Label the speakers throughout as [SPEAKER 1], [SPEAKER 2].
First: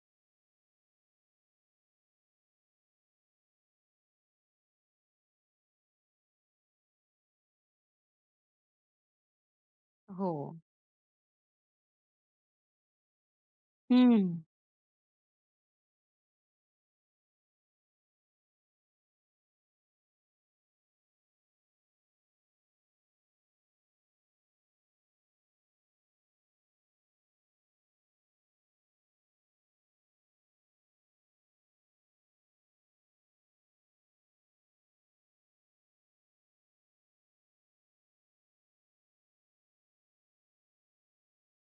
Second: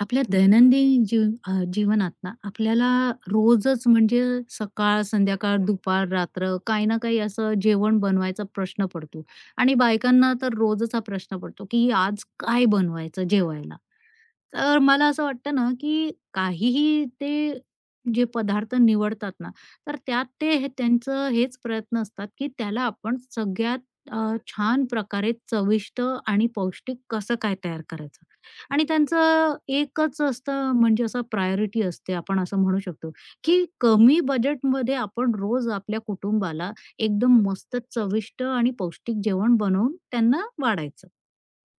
[SPEAKER 1] आपल्या दैनंदिन जीवनात ना आपल्याला रोजच म्हणजे सकाळ, संध्याकाळ, दुपार, रात्र काही ना काही असं जेवण बनवायचा प्रश्न पडतो आणि
[SPEAKER 2] हो.
[SPEAKER 1] बायकांना तर रोजच हा प्रश्न पडतो, की आज काय बनवायचं जेवायला?
[SPEAKER 2] हं.
[SPEAKER 1] तर मला असं वाटतं ना, की काहीही ते जे पदार्थ निवडतात ना, तर त्यात ते त्यांचं हेच प्रयत्न असतात, की त्याला आपण सगळ्यात अ, छान प्रकारे चविष्ट आणि पौष्टिक कसं काय तयार करायचं? आणि त्यांचं एकच असतं म्हणजे असं प्रायोरिटी असते आपण असं म्हणू शकतो, की कमी बजेटमध्ये आपण रोज आपल्या कुटुंबाला एकदम मस्त चविष्ट आणि पौष्टिक जेवण बनवून त्यांना वाढायचं.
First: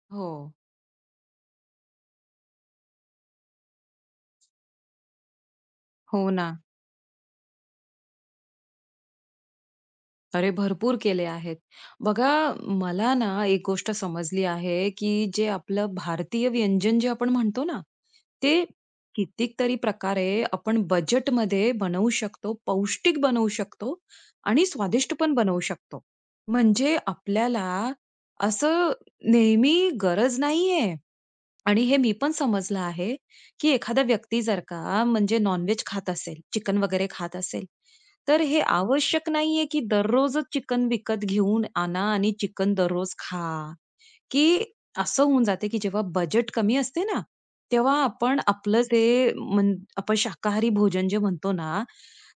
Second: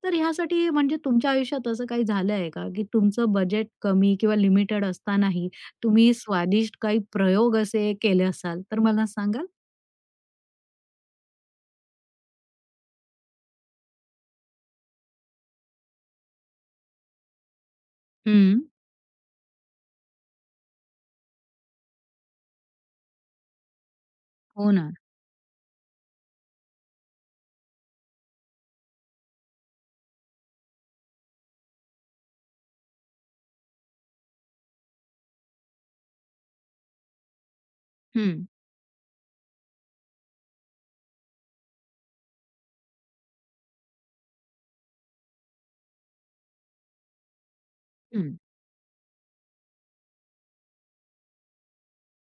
[SPEAKER 1] तर
[SPEAKER 2] हो.
[SPEAKER 1] ह्यासाठी म्हणजे तुमच्या आयुष्यात असं काही झालं आहे का, की तुमचं बजेट कमी किंवा लिमिटेड असतानाही तुम्ही
[SPEAKER 2] हो ना.
[SPEAKER 1] स्वादिष्ट काही प्रयोग असे केले असाल, तर मला सांगाल?
[SPEAKER 2] अरे, भरपूर केले आहेत. बघा, मला ना एक गोष्ट समजली आहे, की जे आपलं भारतीय व्यंजन जे आपण म्हणतो ना,
[SPEAKER 1] हं.
[SPEAKER 2] ते कितीक तरी प्रकारे आपण बजेटमध्ये बनवू शकतो, पौष्टिक बनवू शकतो आणि
[SPEAKER 1] हो ना.
[SPEAKER 2] स्वादिष्ट पण बनवू शकतो. म्हणजे आपल्याला असं नेहमी गरज नाहीये आणि हे मी पण समजलं आहे, की एखादा व्यक्ती जर का म्हणजे नॉन-व्हेज खात असेल, चिकन वगैरे खात असेल, तर
[SPEAKER 1] हं,
[SPEAKER 2] हे आवश्यक नाहीये की दररोजच चिकन विकत घेऊन आणा आणि चिकन दररोज खा. की असं होऊन जाते, की जेव्हा बजेट कमी असते ना, तेव्हा
[SPEAKER 1] हं.
[SPEAKER 2] आपण आपलं जे म्हण आपण शाकाहारी भोजन जे म्हणतो ना,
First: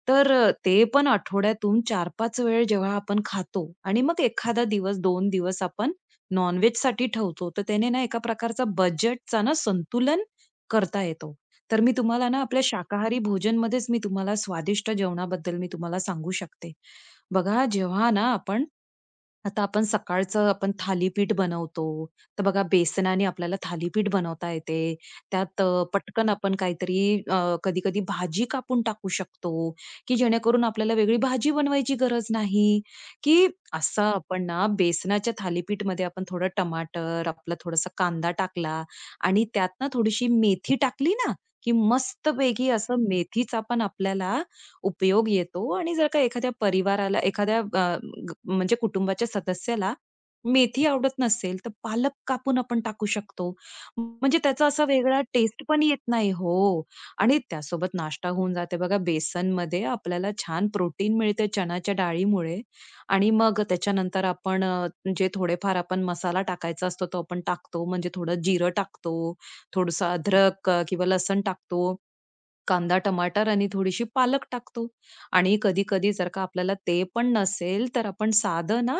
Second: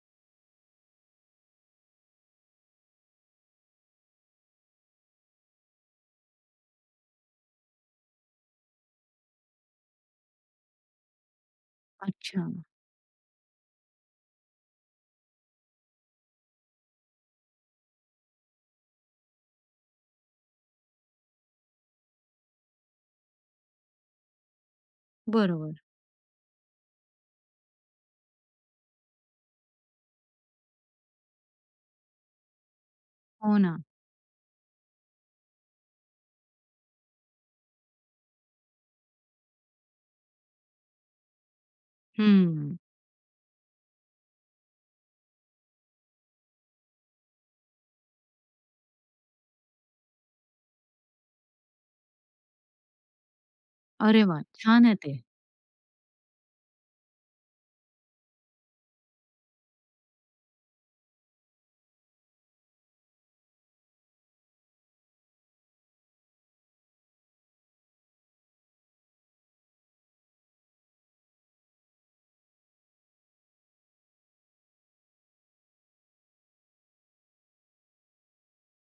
[SPEAKER 2] तर ते पण आठवड्यातून 4-5 वेळ जेव्हा आपण खातो आणि मग एखादा दिवस दोन दिवस आपण नॉन-व्हेजसाठी ठेवतो. तर त्याने ना एका प्रकारचा बजेटचा ना संतुलन करता येतो. तर मी तुम्हाला ना
[SPEAKER 1] अच्छा.
[SPEAKER 2] आपल्या शाकाहारी भोजनमध्येच मी तुम्हाला स्वादिष्ट जेवणाबद्दल मी तुम्हाला सांगू शकते. बघा जेव्हा ना आपण आता आपण सकाळचं आपण थालीपीठ बनवतो तर बघा बेसनाने आपल्याला थालीपीठ बनवता येते. त्यात
[SPEAKER 1] बरोबर.
[SPEAKER 2] पटकन आपण काहीतरी कधी कधी भाजी कापून टाकू शकतो की जेणेकरून आपल्याला वेगळी भाजी बनवायची गरज नाही. की
[SPEAKER 1] हो ना.
[SPEAKER 2] असं आपण ना बेसनाच्या थालीपीठ मध्ये आपण थोडं टमाटर आपला थोडासा कांदा टाकला आणि त्यात ना थोडीशी मेथी टाकली ना की मस्तपैकी
[SPEAKER 1] हं.
[SPEAKER 2] असं मेथीचा पण आपल्याला उपयोग येतो आणि जर का एखाद्या परिवाराला एखाद्या म्हणजे कुटुंबाच्या सदस्याला मेथी आवडत नसेल तर पालक कापून आपण टाकू शकतो
[SPEAKER 1] अरे
[SPEAKER 2] म्हणजे
[SPEAKER 1] वाह!
[SPEAKER 2] त्याचा असा
[SPEAKER 1] छान आहे ते.
[SPEAKER 2] वेगळा टेस्ट पण येत नाही हो. आणि त्यासोबत नाश्ता होऊन जाते बघा बेसन मध्ये आपल्याला छान प्रोटीन मिळते चणाच्या डाळीमुळे आणि मग त्याच्यानंतर आपण जे थोडेफार आपण मसाला टाकायचा असतो तो आपण टाकतो म्हणजे थोडं जिरं टाकतो, थोडंसं अद्रक किंवा लसण टाकतो, कांदा, टमाटर आणि थोडीशी पालक टाकतो. आणि कधी-कधी जर का आपल्याला ते पण नसेल, तर आपण साधं ना,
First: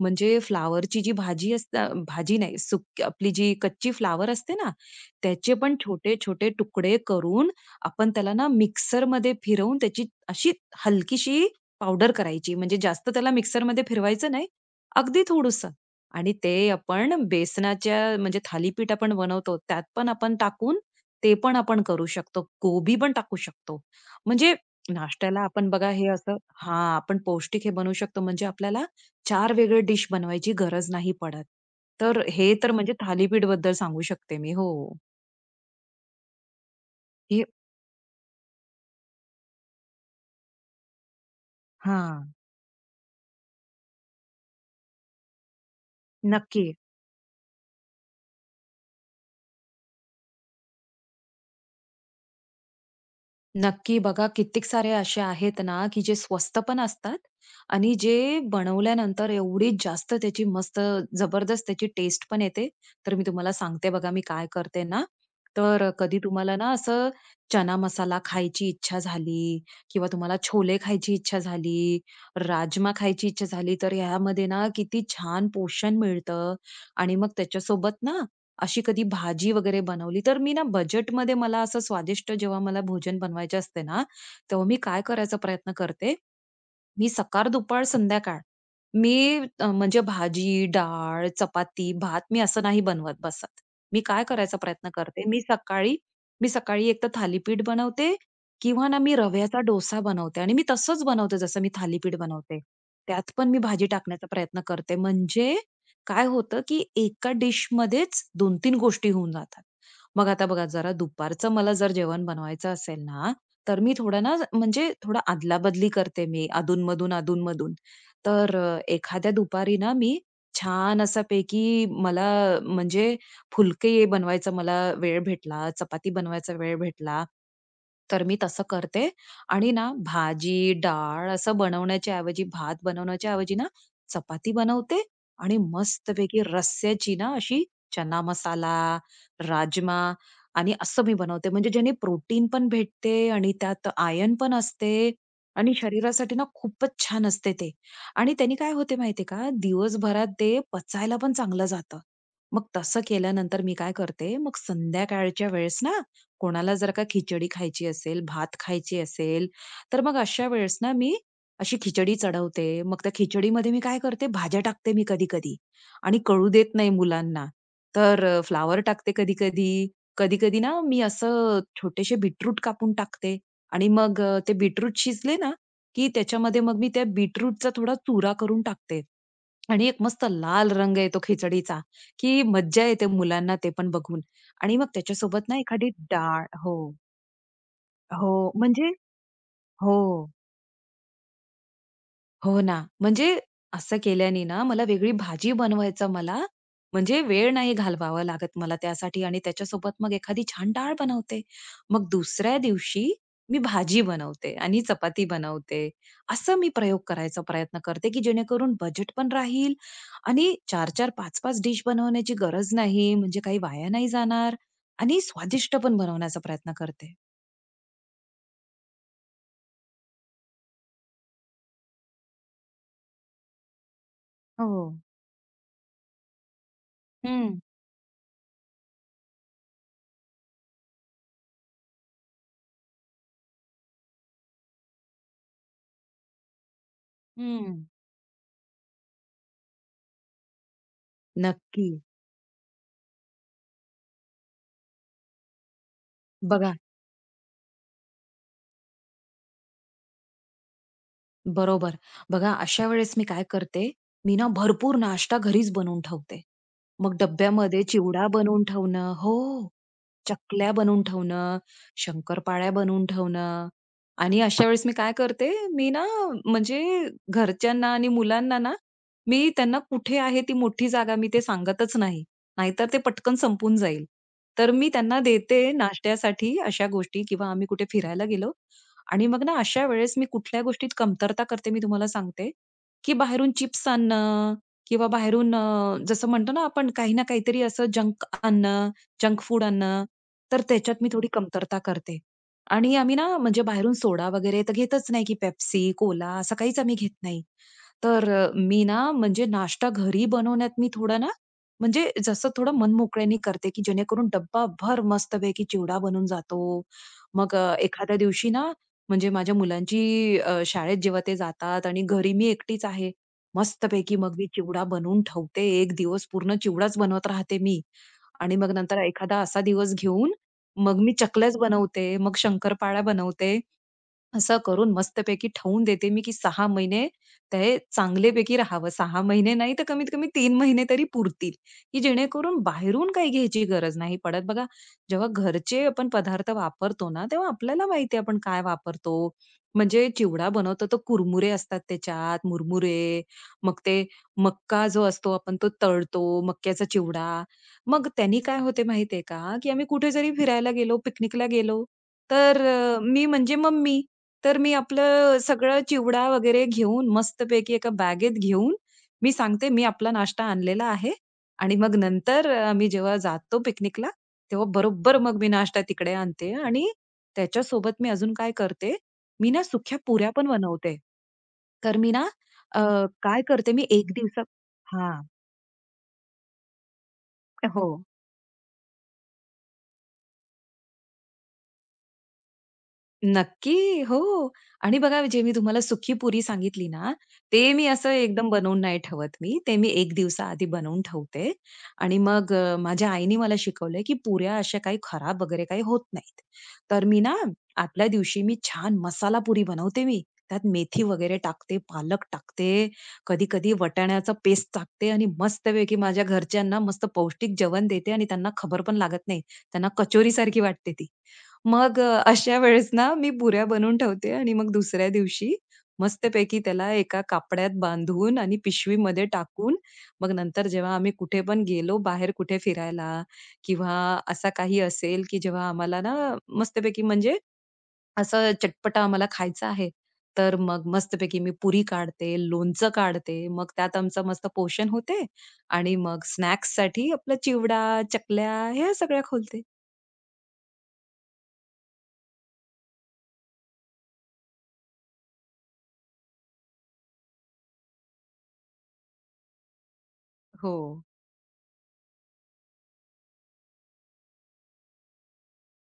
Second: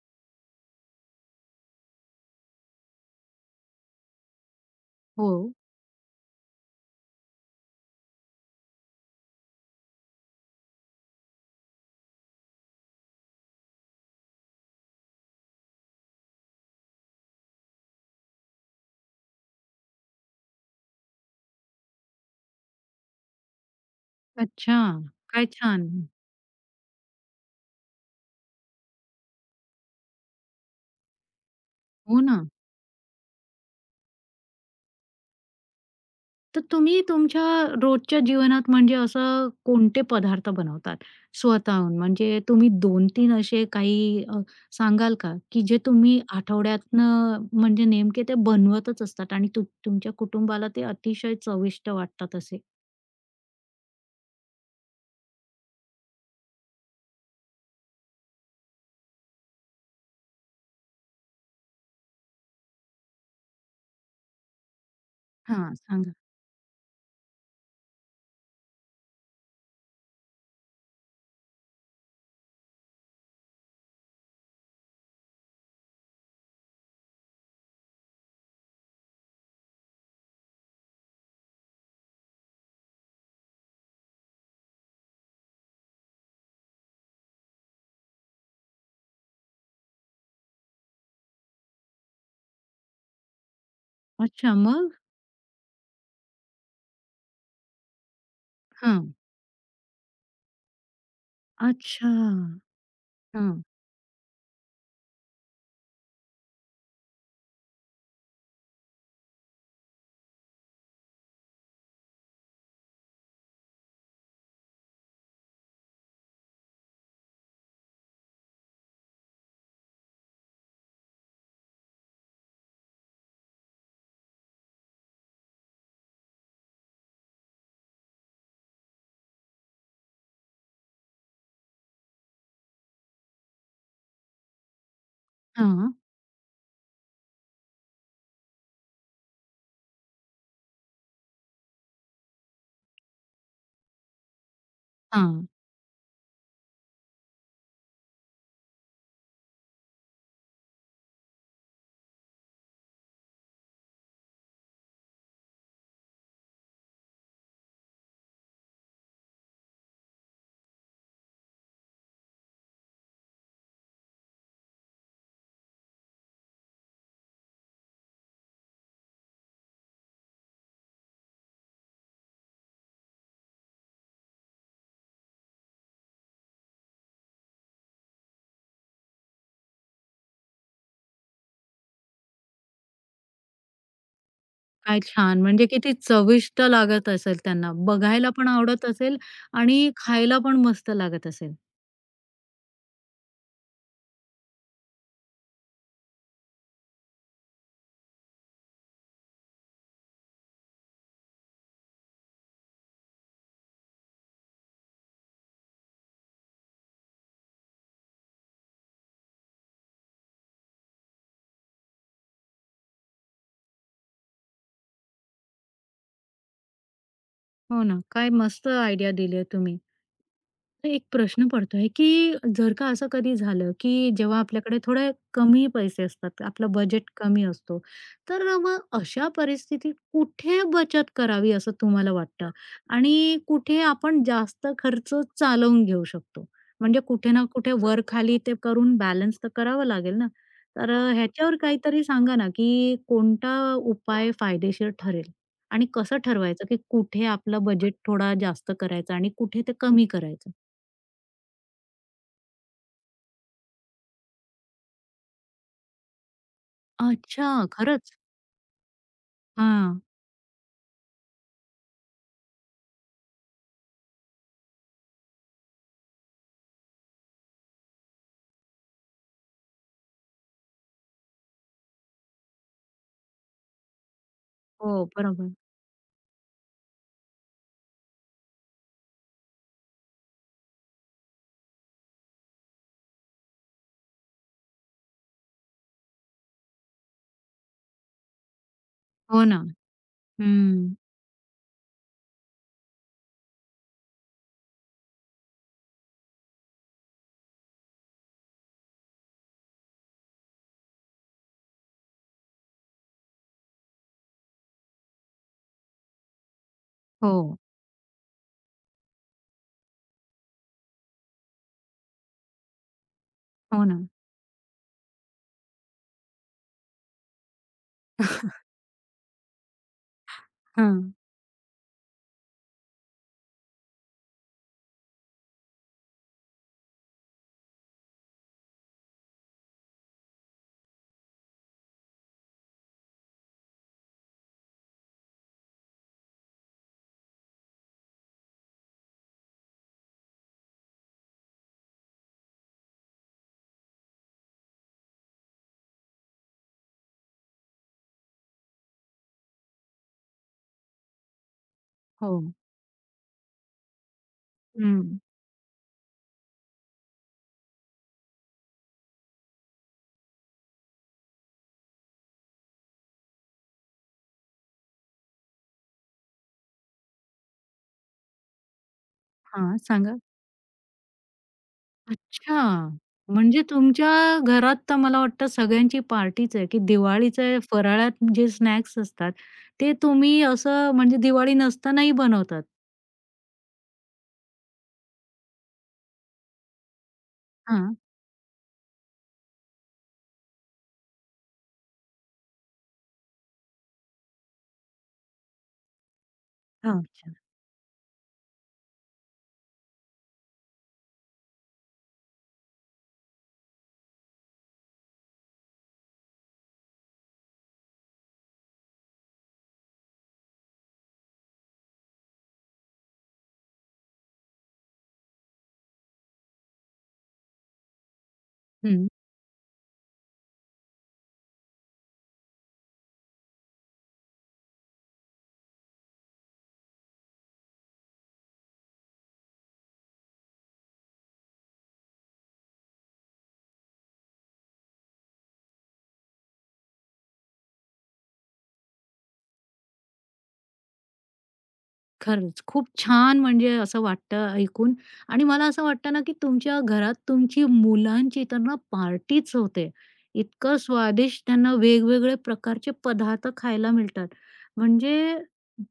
[SPEAKER 2] म्हणजे फ्लावरची जी भाजी असते भाजी नाही, सुक आपली जी कच्ची फ्लावर असते ना,
[SPEAKER 1] हो.
[SPEAKER 2] त्याचे पण छोटे-छोटे तुकडे करून आपण त्याला ना मिक्सरमध्ये फिरवून त्याची अशी हलकीशी पावडर करायची. म्हणजे जास्त त्याला मिक्सरमध्ये फिरवायचं नाही, अगदी थोडंसं. आणि ते आपण बेसनाच्या म्हणजे थालीपीठ आपण बनवतो, त्यात पण आपण टाकून ते पण आपण करू शकतो. कोबी पण टाकू शकतो. म्हणजे
[SPEAKER 1] अच्छा.
[SPEAKER 2] नाश्त्याला
[SPEAKER 1] काय
[SPEAKER 2] आपण
[SPEAKER 1] छान.
[SPEAKER 2] बघा हे असं, हां, आपण पौष्टिक हे बनवू शकतो. म्हणजे आपल्याला चार वेगळे डिश बनवायची गरज नाही पडत.
[SPEAKER 1] हो
[SPEAKER 2] तर
[SPEAKER 1] ना.
[SPEAKER 2] हे तर म्हणजे थालीपीठबद्दल सांगू शकते मी. हो.
[SPEAKER 1] तर तुम्ही तुमच्या
[SPEAKER 2] हे.
[SPEAKER 1] रोजच्या जीवनात म्हणजे असं कोणते पदार्थ बनवतात स्वतःहून?
[SPEAKER 2] हां.
[SPEAKER 1] म्हणजे तुम्ही 2-3 असे काही सांगाल का, की जे तुम्ही
[SPEAKER 2] नक्की.
[SPEAKER 1] आठवड्यातनं म्हणजे नेमके ते बनवतच असतात आणि तुमच्या कुटुंबाला ते अतिशय चविष्ट वाटतात असे?
[SPEAKER 2] नक्की बघा कित्येक सारे असे आहेत ना, की जे स्वस्त पण असतात आणि जे बनवल्यानंतर एवढी जास्त त्याची मस्त जबरदस्त त्याची टेस्ट पण येते. तर मी तुम्हाला सांगते बघा मी काय करते ना,
[SPEAKER 1] हां,
[SPEAKER 2] तर
[SPEAKER 1] सांगा.
[SPEAKER 2] कधी तुम्हाला ना असं चना मसाला खायची इच्छा झाली किंवा तुम्हाला छोले खायची इच्छा झाली, राजमा खायची इच्छा झाली, तर ह्यामध्ये ना किती छान पोषण मिळतं आणि मग त्याच्यासोबत ना अशी कधी भाजी वगैरे बनवली, तर मी ना बजेटमध्ये मला असं स्वादिष्ट जेव्हा मला भोजन बनवायचे असते ना, तेव्हा मी काय करायचा प्रयत्न करते, मी सकाळ, दुपार, संध्याकाळ मी म्हणजे भाजी, डाळ, चपाती, भात मी असं नाही बनवत बसत. मी काय
[SPEAKER 1] अच्छा
[SPEAKER 2] करायचा प्रयत्न
[SPEAKER 1] मग?
[SPEAKER 2] करते, मी सकाळी एकतर थालीपीठ बनवते किंवा ना
[SPEAKER 1] हां.
[SPEAKER 2] मी रव्याचा डोसा बनवते आणि मी तसंच बनवते जसं मी
[SPEAKER 1] अच्छा.
[SPEAKER 2] थालीपीठ बनवते. त्यात पण मी
[SPEAKER 1] हां.
[SPEAKER 2] भाजी टाकण्याचा प्रयत्न करते. म्हणजे काय होतं, की एका डिशमध्येच 2-3 गोष्टी होऊन जातात. मग आता बघा जरा दुपारचं मला जर जेवण बनवायचं असेल ना, तर मी थोडं ना म्हणजे थोडं अदलाबदली करते मी अधून-मधून, अधूनमधून. तर एखाद्या दुपारी ना मी छान असापैकी मला म्हणजे फुलके बनवायचा मला वेळ भेटला, चपाती बनवायचा वेळ भेटला, तर मी तसं करते आणि ना भाजी, डाळ असं बनवण्याच्या ऐवजी, भात बनवण्याच्या ऐवजी ना चपाती बनवते आणि
[SPEAKER 1] हां,
[SPEAKER 2] मस्तपैकी रस्स्याची ना अशी चना मसाला, राजमा आणि असं मी बनवते. म्हणजे ज्याने प्रोटीन पण भेटते आणि त्यात आयर्न पण असते
[SPEAKER 1] हां.
[SPEAKER 2] आणि शरीरासाठी ना खूपच छान असते ते. आणि त्यांनी काय होते माहितीये का, दिवसभरात ते पचायला पण चांगलं जातं. मग तसं केल्यानंतर मी काय करते, मग संध्याकाळच्या वेळेस ना, कोणाला जर का खिचडी खायची असेल, भात खायची असेल, तर मग अशा वेळेस ना मी अशी खिचडी चढवते. मग त्या खिचडीमध्ये मी काय करते, भाज्या टाकते मी कधी-कधी आणि कळू देत नाही मुलांना. तर फ्लॉवर टाकते कधी-कधी. कधी-कधी ना, मी असं छोटेसे बीटरूट कापून टाकते आणि मग ते बीटरूट शिजले ना की त्याच्यामध्ये मग मी त्या बीटरूटचा थोडा चुरा करून टाकते आणि एक मस्त लाल रंग येतो खिचडीचा, की मज्जा येते मुलांना ते पण बघून. आणि मग
[SPEAKER 1] काय छान!
[SPEAKER 2] त्याच्यासोबत ना
[SPEAKER 1] म्हणजे
[SPEAKER 2] एखादी
[SPEAKER 1] किती
[SPEAKER 2] डाळ
[SPEAKER 1] चविष्ट
[SPEAKER 2] हो.
[SPEAKER 1] लागत असेल त्यांना.
[SPEAKER 2] हो,
[SPEAKER 1] बघायला पण आवडत
[SPEAKER 2] म्हणजे
[SPEAKER 1] असेल आणि
[SPEAKER 2] हो.
[SPEAKER 1] खायला पण मस्त लागत असेल.
[SPEAKER 2] हो ना. म्हणजे असं केल्याने ना मला वेगळी भाजी बनवायचा मला म्हणजे वेळ नाही घालवावा लागत मला त्यासाठी आणि त्याच्यासोबत मग एखादी छान डाळ बनवते. मग दुसऱ्या दिवशी मी भाजी बनवते आणि चपाती बनवते. असं मी प्रयोग करायचा प्रयत्न करते, की जेणेकरून बजेट पण राहील आणि 4-4, 5-5 डिश बनवण्याची गरज नाही. म्हणजे काही वाया नाही जाणार आणि स्वादिष्ट पण बनवण्याचा प्रयत्न करते.
[SPEAKER 1] हो ना. काय मस्त आयडिया दिली तुम्ही. एक प्रश्न पडतोय, की जर का असं कधी झालं, की जेव्हा आपल्याकडे
[SPEAKER 2] हो.
[SPEAKER 1] थोडे कमी पैसे असतात, आपलं बजेट कमी
[SPEAKER 2] हं,
[SPEAKER 1] असतो, तर मग अशा परिस्थितीत कुठे बचत करावी असं तुम्हाला वाटतं? आणि कुठे आपण जास्त खर्च चालवून घेऊ शकतो? म्हणजे कुठे ना कुठे
[SPEAKER 2] हं.
[SPEAKER 1] वर-खाली ते करून बॅलन्स तर करावं लागेल ना? तर ह्याच्यावर
[SPEAKER 2] नक्की.
[SPEAKER 1] काहीतरी सांगा ना, की कोणता उपाय फायदेशीर ठरेल? आणि कसं ठरवायचं,
[SPEAKER 2] बघा.
[SPEAKER 1] की कुठे आपलं बजेट थोडा जास्त करायचा आणि कुठे ते कमी करायचं?
[SPEAKER 2] बरोबर. बघा अशा वेळेस मी काय करते, मी ना भरपूर नाश्ता घरीच बनवून ठेवते. मग
[SPEAKER 1] अच्छा,
[SPEAKER 2] डब्यामध्ये
[SPEAKER 1] खरंच?
[SPEAKER 2] चिवडा बनवून ठेवणं हो.
[SPEAKER 1] हां.
[SPEAKER 2] चकल्या बनवून ठेवणं, शंकरपाळ्या बनवून ठेवणं आणि अशा वेळेस मी काय करते, मी ना म्हणजे घरच्यांना आणि मुलांना ना, मी त्यांना कुठे आहे ती मोठी जागा मी ते सांगतच नाही. नाहीतर ते पटकन संपून जाईल. तर मी
[SPEAKER 1] हो,
[SPEAKER 2] त्यांना
[SPEAKER 1] बरोबर.
[SPEAKER 2] देते नाश्त्यासाठी अशा गोष्टी किंवा आम्ही कुठे फिरायला गेलो, आणि मग ना अशा वेळेस मी कुठल्या गोष्टीत कमतरता करते मी तुम्हाला सांगते, की बाहेरून चिप्स आणणं किंवा बाहेरून जसं म्हणतो ना आपण काही ना काहीतरी असं जंक आणणं, जंक
[SPEAKER 1] हो ना.
[SPEAKER 2] फूड आणणं, तर
[SPEAKER 1] हं.
[SPEAKER 2] त्याच्यात मी थोडी कमतरता करते. आणि आम्ही ना म्हणजे बाहेरून सोडा वगैरे तर घेतच नाही, की Pepsi, कोला असं काहीच आम्ही घेत नाही. तर मी ना म्हणजे नाश्ता घरी बनवण्यात मी थोडं ना म्हणजे जसं थोडं मनमोकळ्याने करते, की जेणेकरून डब्बाभर मस्तपैकी चिवडा बनून जातो. मग
[SPEAKER 1] हो,
[SPEAKER 2] एखाद्या दिवशी ना म्हणजे माझ्या मुलांची शाळेत जेव्हा ते जातात आणि घरी मी एकटीच आहे.
[SPEAKER 1] हो ना.
[SPEAKER 2] मस्तपैकी मग मी चिवडा बनवून ठेवते. एक दिवस पूर्ण चिवडाच बनवत राहते मी. आणि मग नंतर एखादा असा दिवस घेऊन मग मी
[SPEAKER 1] हां.
[SPEAKER 2] चकल्याच बनवते, मग शंकरपाळ्या बनवते असं करून मस्तपैकी ठेवून देते मी, की सहा महिने ते चांगल्यापैकी राहावं. सहा महिने नाही तर कमीत कमी 3 महिने तरी पुरतील, की जेणेकरून बाहेरून काही घ्यायची गरज नाही पडत. बघा, जेव्हा घरचे आपण पदार्थ वापरतो ना, तेव्हा आपल्याला माहिती आहे आपण काय वापरतो. म्हणजे चिवडा बनवतो तर कुरमुरे असतात त्याच्यात, मुरमुरे, मग ते मका जो असतो आपण तो तळतो, मक्याचा चिवडा. मग त्यांनी काय होते माहिती का, की आम्ही कुठे जरी फिरायला गेलो, पिकनिकला गेलो,
[SPEAKER 1] हो.
[SPEAKER 2] तर मी म्हणजे मम्मी. तर मी
[SPEAKER 1] हं.
[SPEAKER 2] आपलं सगळं चिवडा वगैरे घेऊन मस्तपैकी एका बॅगेत घेऊन, मी सांगते मी आपला नाश्ता आणलेला आहे आणि मग नंतर मी जेव्हा जातो पिकनिकला, तेव्हा बरोबर मग मी नाश्ता तिकडे आणते आणि त्याच्यासोबत मी अजून काय करते, मी ना
[SPEAKER 1] हां,
[SPEAKER 2] सुक्या
[SPEAKER 1] सांगा.
[SPEAKER 2] पुऱ्या पण बनवते. तर मी ना
[SPEAKER 1] अच्छा,
[SPEAKER 2] अ, काय
[SPEAKER 1] म्हणजे
[SPEAKER 2] करते मी
[SPEAKER 1] तुमच्या
[SPEAKER 2] 1 दिवसा.
[SPEAKER 1] घरात तर मला
[SPEAKER 2] हां.
[SPEAKER 1] वाटतं सगळ्यांची पार्टीच आहे, की दिवाळीचे
[SPEAKER 2] हो.
[SPEAKER 1] फराळात जे स्नॅक्स असतात, ते तुम्ही असं म्हणजे दिवाळी नसतानाही बनवतात?
[SPEAKER 2] नक्की. हो. आणि बघा जे मी तुम्हाला सुकी पुरी सांगितली ना, ते मी
[SPEAKER 1] हां.
[SPEAKER 2] असं एकदम बनवून नाही ठेवत मी. ते मी 1 दिवसाआधी बनवून ठेवते आणि मग माझ्या आईने मला शिकवलंय, की पुऱ्या अशा काही खराब वगैरे काही होत नाहीत. तर मी ना
[SPEAKER 1] अच्छा.
[SPEAKER 2] आदल्या दिवशी मी छान मसाला पुरी बनवते मी. त्यात मेथी वगैरे टाकते, पालक टाकते, कधी-कधी वाटाण्याचा पेस्ट टाकते आणि मस्तपैकी माझ्या घरच्यांना मस्त पौष्टिक जेवण देते आणि त्यांना खबर पण लागत नाही. त्यांना कचोरीसारखी वाटते ती. मग अशा वेळेस ना मी पुऱ्या बनवून ठेवते आणि मग दुसऱ्या दिवशी मस्तपैकी त्याला एका कापड्यात बांधून आणि पिशवीमध्ये टाकून, मग नंतर जेव्हा आम्ही कुठे पण गेलो बाहेर कुठे फिरायला किंवा असा काही असेल, की जेव्हा आम्हाला ना मस्तपैकी म्हणजे असं चटपटा आम्हाला खायचं आहे, तर मग मस्तपैकी मी पुरी काढते, लोणचं काढते, मग त्यात आमचं मस्त पोषण होते आणि मग स्नॅक्ससाठी आपला चिवडा, चकल्या ह्या सगळ्या खोलते.
[SPEAKER 1] खरंच, खूप छान म्हणजे असं वाटतं ऐकून आणि मला असं वाटतं ना, की तुमच्या घरात तुमची मुलांची तर ना पार्टीच होते.
[SPEAKER 2] हो.
[SPEAKER 1] इतकं स्वादिष्ट त्यांना वेगवेगळे प्रकारचे पदार्थ खायला मिळतात. म्हणजे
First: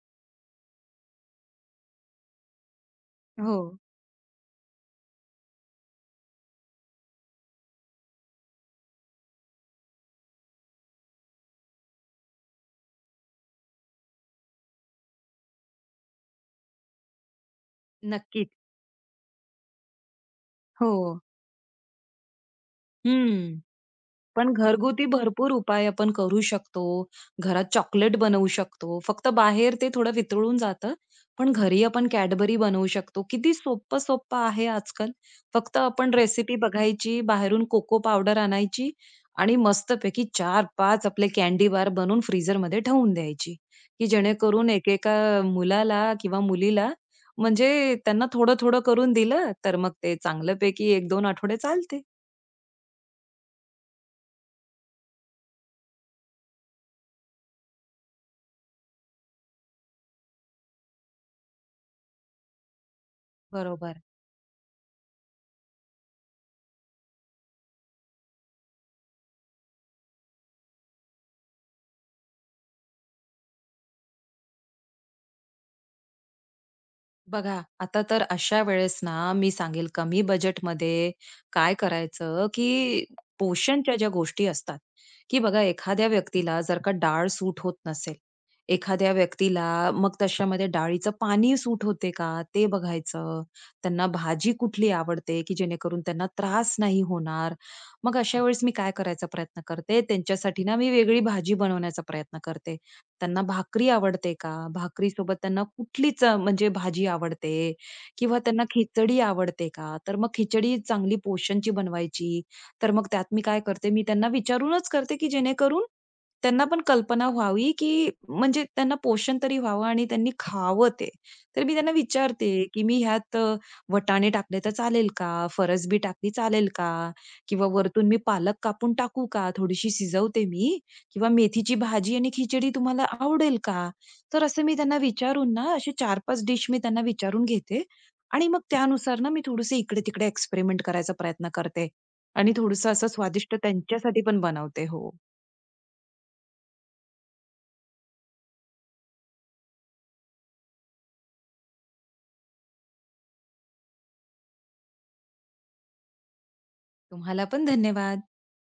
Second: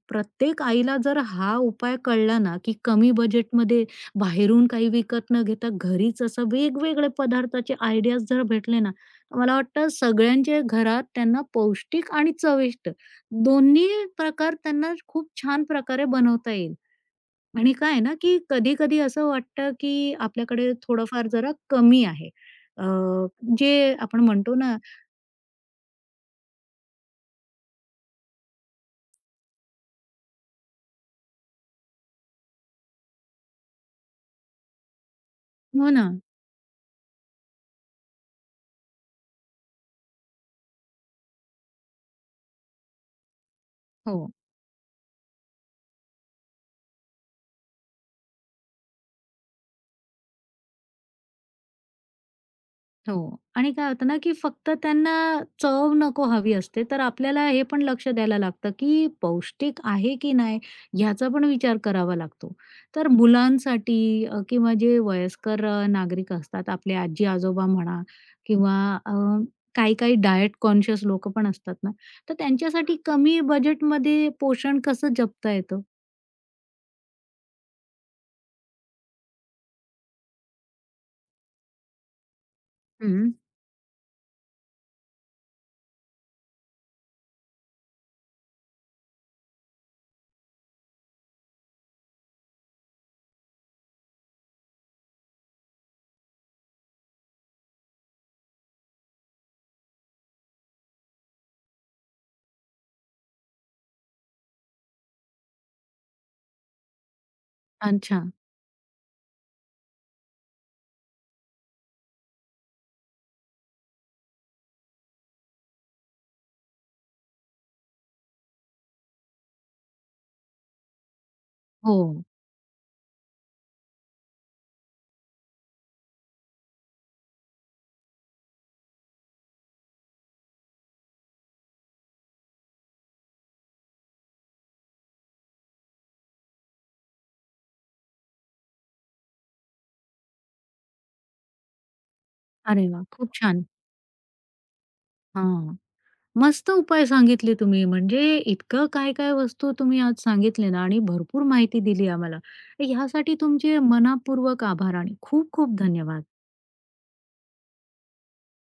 [SPEAKER 1] प्रत्येक आईला जर हा उपाय कळला ना, की कमी
[SPEAKER 2] हो.
[SPEAKER 1] बजेटमध्ये बाहेरून काही विकत न घेता घरीच असं वेगवेगळे पदार्थाचे आयडियाज जर भेटले ना, तर मला वाटतं सगळ्यांच्या घरात त्यांना पौष्टिक आणि चविष्ट दोन्ही प्रकार त्यांना खूप छान प्रकारे बनवता येईल आणि काय आहे ना, की
[SPEAKER 2] नक्कीच.
[SPEAKER 1] कधी-कधी असं वाटतं, की आपल्याकडे
[SPEAKER 2] हो.
[SPEAKER 1] थोडंफार जरा कमी आहे. अ,
[SPEAKER 2] हं.
[SPEAKER 1] जे आपण
[SPEAKER 2] पण
[SPEAKER 1] म्हणतो ना
[SPEAKER 2] घरगुती भरपूर उपाय आपण करू शकतो. घरात चॉकलेट बनवू शकतो. फक्त बाहेर ते थोडं वितळून जातं. पण घरी आपण Cadbury बनवू शकतो. किती सोप्पं-सोप्पं आहे आजकाल. फक्त
[SPEAKER 1] हो ना.
[SPEAKER 2] आपण रेसिपी बघायची, बाहेरून कोको पावडर आणायची आणि मस्तपैकी 4-5 आपले कँडी बार बनवून फ्रीझरमध्ये ठेवून द्यायची, की
[SPEAKER 1] हो.
[SPEAKER 2] जेणेकरून एकेका मुलाला किंवा मुलीला म्हणजे त्यांना थोडं-थोडं करून दिलं, तर मग ते चांगल्यापैकी 1-2 आठवडे चालते.
[SPEAKER 1] हो. आणि काय होतं ना, की फक्त त्यांना चव नको हवी असते, तर आपल्याला हे पण लक्ष द्यायला लागतं, की पौष्टिक आहे की नाही ह्याचा पण विचार करावा लागतो. तर
[SPEAKER 2] बरोबर.
[SPEAKER 1] मुलांसाठी किंवा जे वयस्कर नागरिक असतात, आपले आजी-आजोबा म्हणा किंवा अ, काही-काही डायट कॉन्शियस लोकं पण असतात ना, तर त्यांच्यासाठी कमी बजेटमध्ये पोषण कसं जपता येतं?
[SPEAKER 2] बघा, आता तर अशा वेळेस ना, मी सांगेल कमी बजेटमध्ये काय करायचं, की
[SPEAKER 1] हं.
[SPEAKER 2] पोषणच्या ज्या गोष्टी असतात, की बघा एखाद्या व्यक्तीला जर का डाळ सूट होत नसेल, एखाद्या व्यक्तीला मग तशामध्ये डाळीचं पाणी सूट होते का, ते बघायचं. त्यांना भाजी कुठली आवडते, की जेणेकरून त्यांना त्रास नाही होणार. मग अशा वेळेस मी काय करायचा प्रयत्न करते, त्यांच्यासाठी ना मी वेगळी भाजी बनवण्याचा प्रयत्न करते. त्यांना भाकरी आवडते का? भाकरीसोबत त्यांना कुठलीच म्हणजे भाजी आवडते?
[SPEAKER 1] अच्छा.
[SPEAKER 2] किंवा त्यांना खिचडी आवडते का? तर मग खिचडी चांगली पोषणची बनवायची. तर मग त्यात मी काय करते, मी त्यांना विचारूनच करते, की जेणेकरून त्यांना पण कल्पना व्हावी, की म्हणजे त्यांना पोषण तरी व्हावं आणि त्यांनी खावं ते. तर मी त्यांना
[SPEAKER 1] हो.
[SPEAKER 2] विचारते, की "मी ह्यात वटाणे टाकले तर चालेल का? फरसबी टाकली चालेल का? किंवा वरतून मी पालक कापून टाकू का? थोडीशी शिजवते मी किंवा मेथीची भाजी आणि खिचडी तुम्हाला आवडेल का? तर असं मी त्यांना विचारून ना असे 4-5 डिश मी त्यांना विचारून घेते आणि मग त्यानुसार ना मी थोडंसं इकडे-तिकडे एक्सपेरिमेंट करायचा प्रयत्न करते आणि
[SPEAKER 1] अरे
[SPEAKER 2] थोडंसं
[SPEAKER 1] वाह!
[SPEAKER 2] असं
[SPEAKER 1] खूप
[SPEAKER 2] स्वादिष्ट
[SPEAKER 1] छान.
[SPEAKER 2] त्यांच्यासाठी पण बनवते. हो.
[SPEAKER 1] हां. मस्त उपाय सांगितले तुम्ही. म्हणजे इतकं काय-काय वस्तू तुम्ही आज सांगितले ना आणि भरपूर माहिती दिली आम्हाला. ह्यासाठी तुमचे मनःपूर्वक आभार आणि खूप-खूप धन्यवाद.
[SPEAKER 2] तुम्हाला पण धन्यवाद.